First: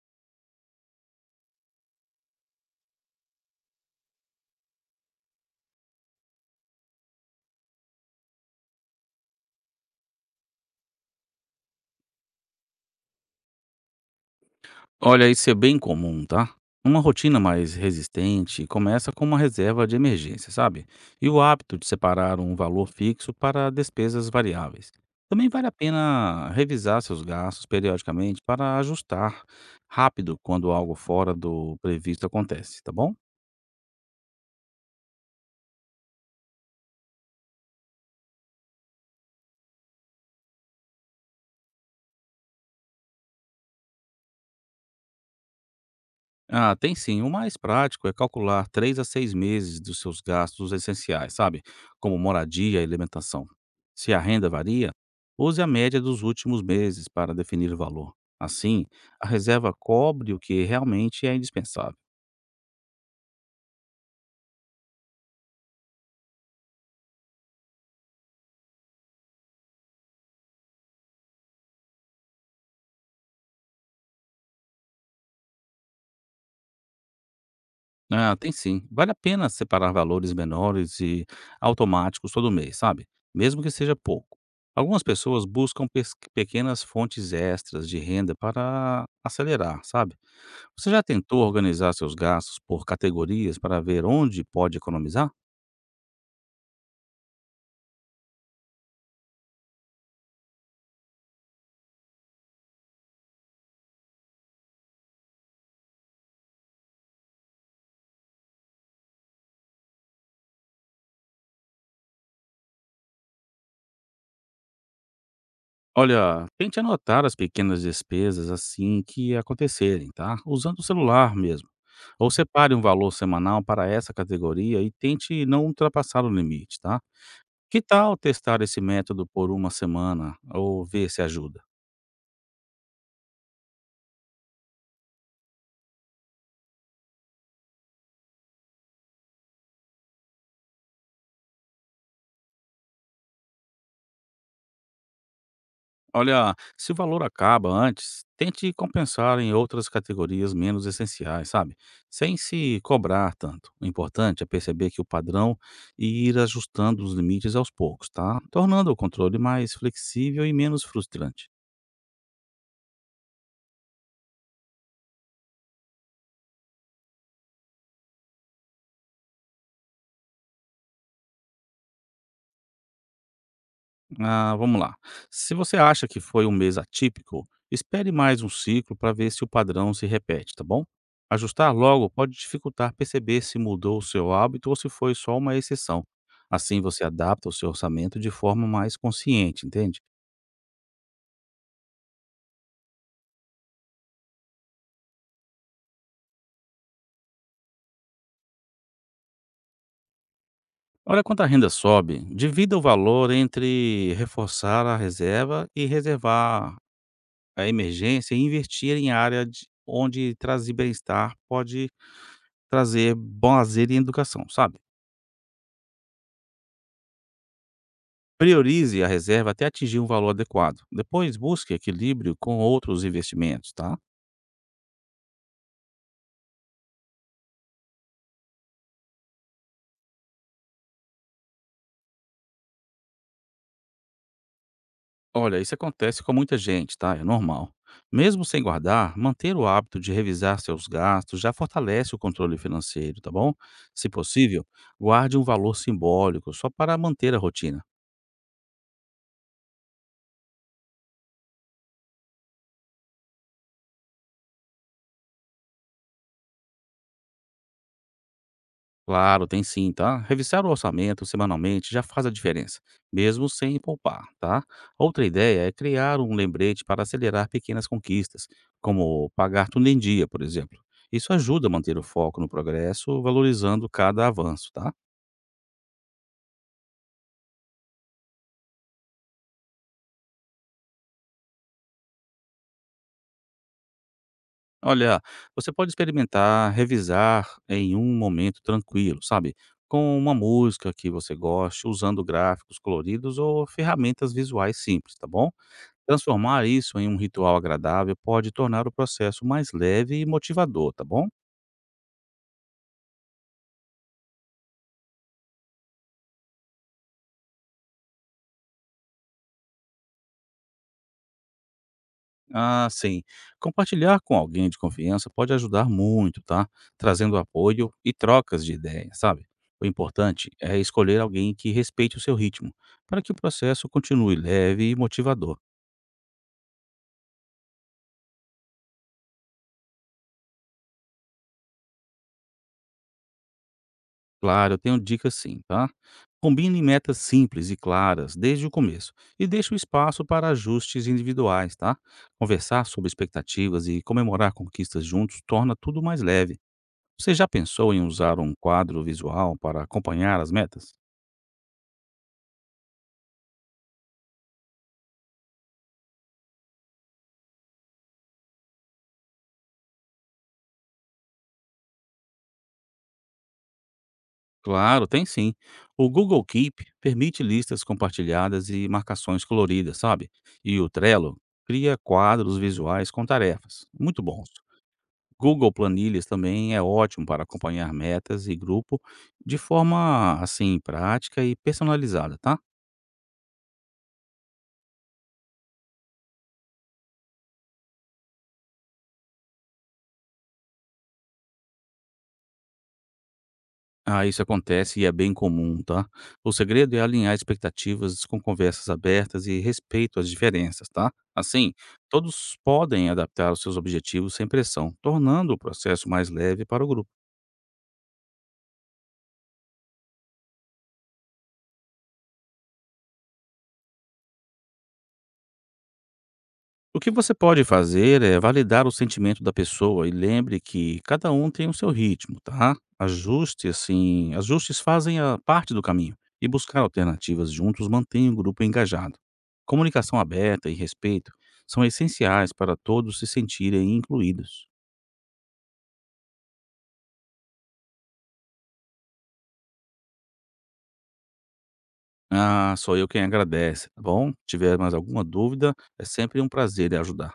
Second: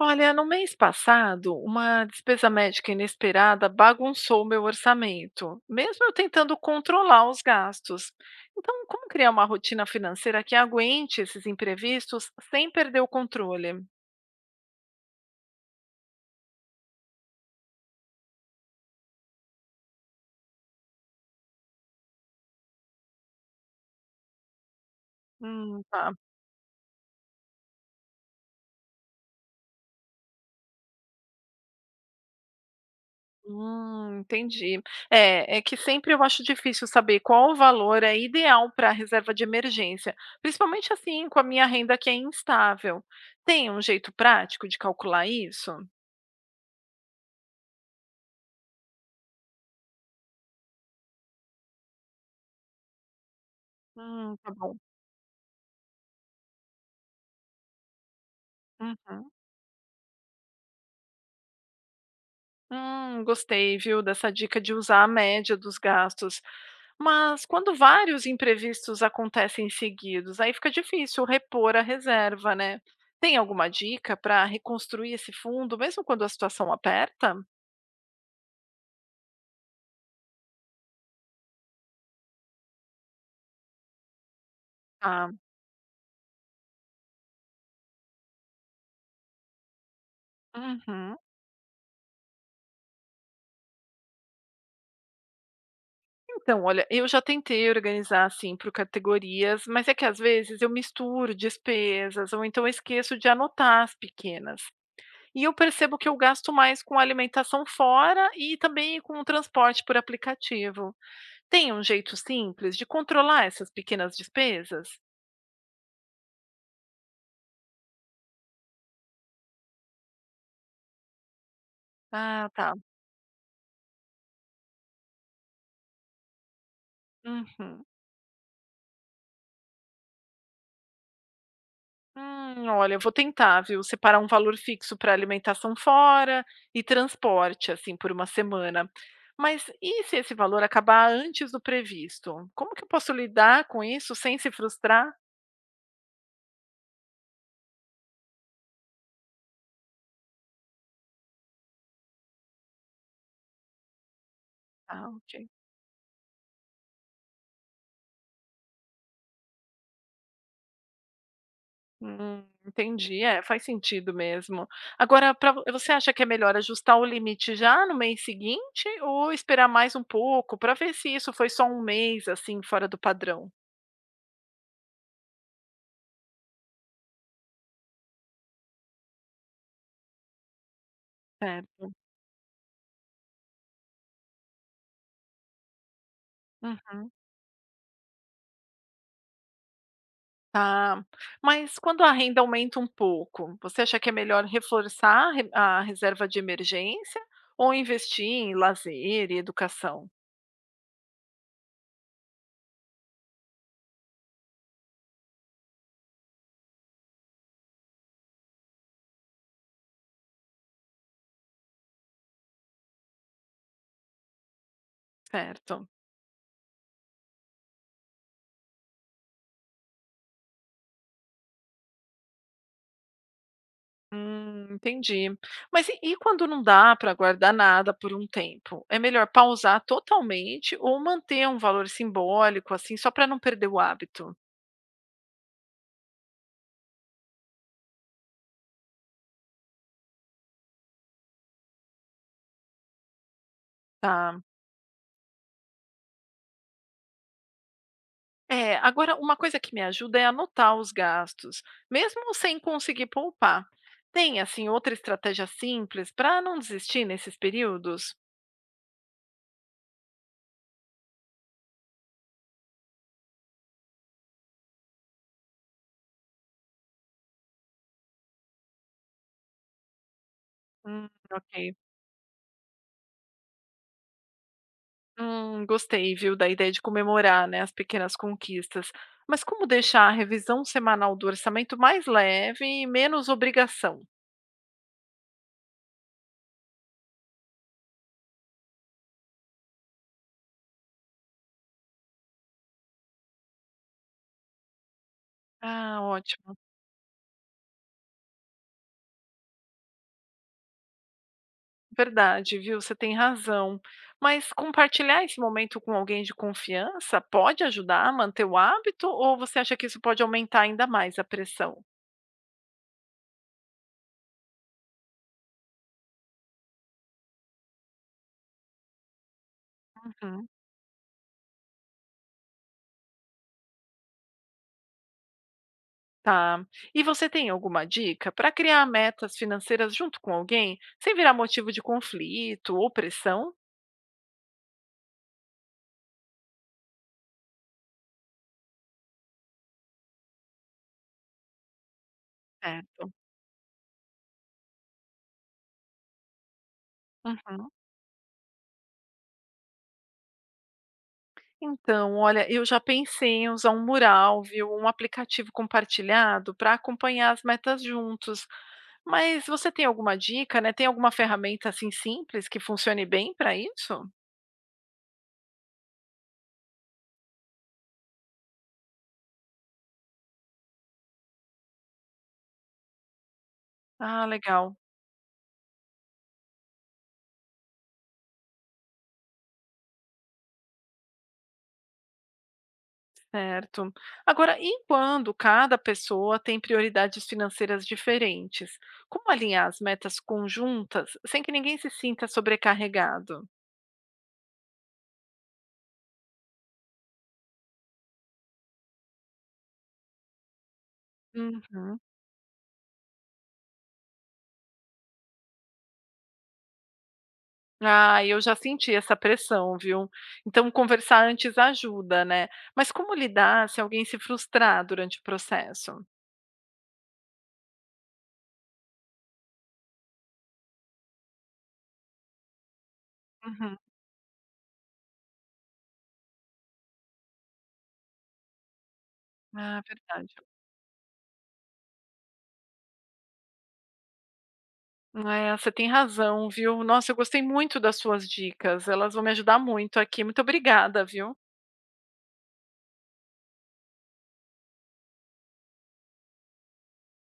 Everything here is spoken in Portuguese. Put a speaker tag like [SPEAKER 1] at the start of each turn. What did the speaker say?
[SPEAKER 1] Olha, no mês passado, uma despesa médica inesperada bagunçou meu orçamento, mesmo eu tentando controlar os gastos. Então, como criar uma rotina financeira que aguente esses imprevistos sem perder o controle?
[SPEAKER 2] Olha, isso é bem comum, tá? Uma rotina mais resistente começa com uma reserva de emergência, sabe? E o hábito de separar um valor fixo para despesas variáveis. Também vale a
[SPEAKER 1] Tá.
[SPEAKER 2] pena revisar seus gastos periodicamente para ajustar rápido quando algo fora do previsto acontece, tá bom?
[SPEAKER 1] Entendi. É que sempre eu acho difícil saber qual o valor é ideal para a reserva de emergência, principalmente assim com a minha renda que é instável. Tem um jeito prático de calcular isso?
[SPEAKER 2] Ah, tem sim. O mais prático é calcular 3 a 6 meses dos seus gastos essenciais, sabe? Como moradia e alimentação. Se a renda
[SPEAKER 1] Tá bom.
[SPEAKER 2] varia, use a média dos últimos meses para definir o valor. Assim, a
[SPEAKER 1] Uhum.
[SPEAKER 2] reserva cobre o que realmente é indispensável.
[SPEAKER 1] Gostei, viu, dessa dica de usar a média dos gastos. Mas quando vários imprevistos acontecem seguidos, aí fica difícil repor a reserva, né? Tem alguma dica para reconstruir esse fundo, mesmo quando a situação aperta?
[SPEAKER 2] Ah, tem sim. Vale a pena separar valores menores e automáticos todo mês, sabe? Mesmo que seja pouco. Algumas
[SPEAKER 1] Ah,
[SPEAKER 2] pessoas buscam pequenas fontes extras de renda para acelerar, sabe? Você já
[SPEAKER 1] uhum.
[SPEAKER 2] tentou organizar seus gastos por categorias para ver onde pode economizar?
[SPEAKER 1] Então, olha, eu já tentei organizar assim por categorias, mas é que às vezes eu misturo despesas ou então esqueço de anotar as pequenas. E eu percebo que eu gasto mais com alimentação fora e também com o transporte por aplicativo. Tem um jeito simples de controlar essas pequenas despesas?
[SPEAKER 2] Olha, tente anotar as pequenas despesas assim que acontecerem, tá? Usando o celular mesmo. Ou
[SPEAKER 1] Ah, tá.
[SPEAKER 2] separe um valor semanal para essa categoria e tente não ultrapassar o limite, tá? Que
[SPEAKER 1] Uhum.
[SPEAKER 2] tal testar esse método por uma semana ou ver se ajuda?
[SPEAKER 1] Olha, eu vou tentar, viu? Separar um valor fixo para alimentação fora e transporte, assim, por uma semana. Mas e se esse valor acabar antes do previsto? Como que eu posso lidar com isso sem se frustrar?
[SPEAKER 2] Olha, se o valor acaba antes, tente compensar em outras categorias menos essenciais, sabe? Sem se cobrar tanto. O importante é perceber que o
[SPEAKER 1] Ah, ok.
[SPEAKER 2] padrão e ir ajustando os limites aos poucos, tá? Tornando o controle mais flexível e menos frustrante.
[SPEAKER 1] Entendi. É, faz sentido mesmo. Agora, pra vo você acha que é melhor ajustar o limite já no mês seguinte ou esperar mais um pouco para ver se isso foi só um mês, assim, fora do padrão?
[SPEAKER 2] Ah, vamos lá. Se você acha que foi um mês atípico, espere mais um ciclo para ver se o padrão se repete, tá bom?
[SPEAKER 1] É.
[SPEAKER 2] Ajustar logo pode dificultar perceber se mudou o seu hábito ou se foi só uma exceção. Assim você
[SPEAKER 1] Uhum,
[SPEAKER 2] adapta o seu orçamento de forma mais consciente, entende?
[SPEAKER 1] tá. Mas quando a renda aumenta um pouco, você acha que é melhor reforçar a re a reserva de emergência ou investir em lazer e educação?
[SPEAKER 2] Olha quanto a renda sobe, divida o valor entre reforçar a reserva e reservar a emergência e investir em onde trazer bem-estar pode trazer bom lazer e educação, sabe?
[SPEAKER 1] Certo.
[SPEAKER 2] Priorize a reserva até atingir um valor adequado. Depois busque equilíbrio com outros investimentos, tá?
[SPEAKER 1] Entendi. Mas e quando não dá para guardar nada por um tempo? É melhor pausar totalmente ou manter um valor simbólico, assim, só para não perder o hábito?
[SPEAKER 2] Olha, isso acontece com muita gente, tá? É normal. Mesmo sem guardar, manter o hábito de revisar seus gastos já fortalece o controle financeiro, tá bom? Se
[SPEAKER 1] Tá.
[SPEAKER 2] possível, guarde um valor simbólico só para manter a rotina.
[SPEAKER 1] É, agora, uma coisa que me ajuda é anotar os gastos, mesmo sem conseguir poupar. Tem, assim, outra estratégia simples para não desistir nesses períodos?
[SPEAKER 2] Claro, tem sim, tá? Revisar o orçamento semanalmente já faz a diferença, mesmo sem poupar, tá? Outra ideia é criar um lembrete para acelerar pequenas conquistas, como pagar tudo em dia, por exemplo. Isso
[SPEAKER 1] Ok.
[SPEAKER 2] ajuda a manter o foco no progresso, valorizando cada avanço, tá?
[SPEAKER 1] Gostei, viu, da ideia de comemorar, né, as pequenas conquistas. Mas como deixar a revisão semanal do orçamento mais leve e menos obrigação?
[SPEAKER 2] Olha, você pode experimentar revisar em um momento tranquilo, sabe? Com uma música que você goste, usando gráficos coloridos ou ferramentas visuais simples, tá bom?
[SPEAKER 1] Ah, ótimo.
[SPEAKER 2] Transformar isso em um ritual agradável pode tornar o processo mais leve e motivador, tá bom?
[SPEAKER 1] Verdade, viu? Você tem razão. Mas compartilhar esse momento com alguém de confiança pode ajudar a manter o hábito ou você acha que isso pode aumentar ainda mais a pressão?
[SPEAKER 2] Ah, sim. Compartilhar com alguém de confiança pode ajudar muito, tá? Trazendo apoio e trocas de ideias, sabe? O
[SPEAKER 1] Uhum,
[SPEAKER 2] importante é escolher alguém que respeite o seu ritmo, para que o processo continue leve e motivador.
[SPEAKER 1] tá. E você tem alguma dica para criar metas financeiras junto com alguém sem virar motivo de conflito ou pressão?
[SPEAKER 2] Claro, eu tenho dicas sim, tá? Combine metas simples e claras desde o começo e deixe o espaço para ajustes individuais, tá? Conversar sobre
[SPEAKER 1] Certo.
[SPEAKER 2] expectativas e comemorar conquistas juntos torna tudo mais leve. Você já
[SPEAKER 1] Uhum.
[SPEAKER 2] pensou em usar um quadro visual para acompanhar as metas?
[SPEAKER 1] Então, olha, eu já pensei em usar um mural, viu? Um aplicativo compartilhado para acompanhar as metas juntos. Mas você tem alguma dica, né? Tem alguma ferramenta assim simples que funcione bem para isso?
[SPEAKER 2] Claro, tem sim. O Google Keep permite listas compartilhadas e marcações coloridas, sabe? E o Trello cria quadros visuais com tarefas. Muito
[SPEAKER 1] Ah,
[SPEAKER 2] bons.
[SPEAKER 1] legal,
[SPEAKER 2] Google Planilhas também é ótimo para acompanhar metas e grupo de forma assim prática e personalizada, tá?
[SPEAKER 1] certo. Agora, e quando cada pessoa tem prioridades financeiras diferentes? Como alinhar as metas conjuntas sem que ninguém se sinta sobrecarregado?
[SPEAKER 2] Ah, isso acontece e é bem comum, tá? O segredo é alinhar expectativas com conversas abertas e respeito às diferenças, tá? Assim,
[SPEAKER 1] Uhum.
[SPEAKER 2] todos podem adaptar os seus objetivos sem pressão, tornando o processo mais leve para o grupo.
[SPEAKER 1] Ah, eu já senti essa pressão, viu. Então conversar antes ajuda, né. Mas como lidar se alguém se frustrar durante o processo?
[SPEAKER 2] O que você pode fazer é validar o sentimento da pessoa e lembre que cada um tem o seu ritmo, tá?
[SPEAKER 1] Uhum.
[SPEAKER 2] Ajustes fazem a parte do caminho e buscar alternativas juntos mantém o grupo engajado.
[SPEAKER 1] Ah,
[SPEAKER 2] Comunicação
[SPEAKER 1] verdade.
[SPEAKER 2] aberta e respeito são essenciais para todos se sentirem incluídos.
[SPEAKER 1] É, você tem razão, viu. Nossa, eu gostei muito das suas dicas, elas vão me ajudar muito aqui. Muito obrigada, viu.
[SPEAKER 2] Ah, sou eu quem agradece, tá bom? Se tiver mais alguma dúvida, é sempre um prazer ajudar.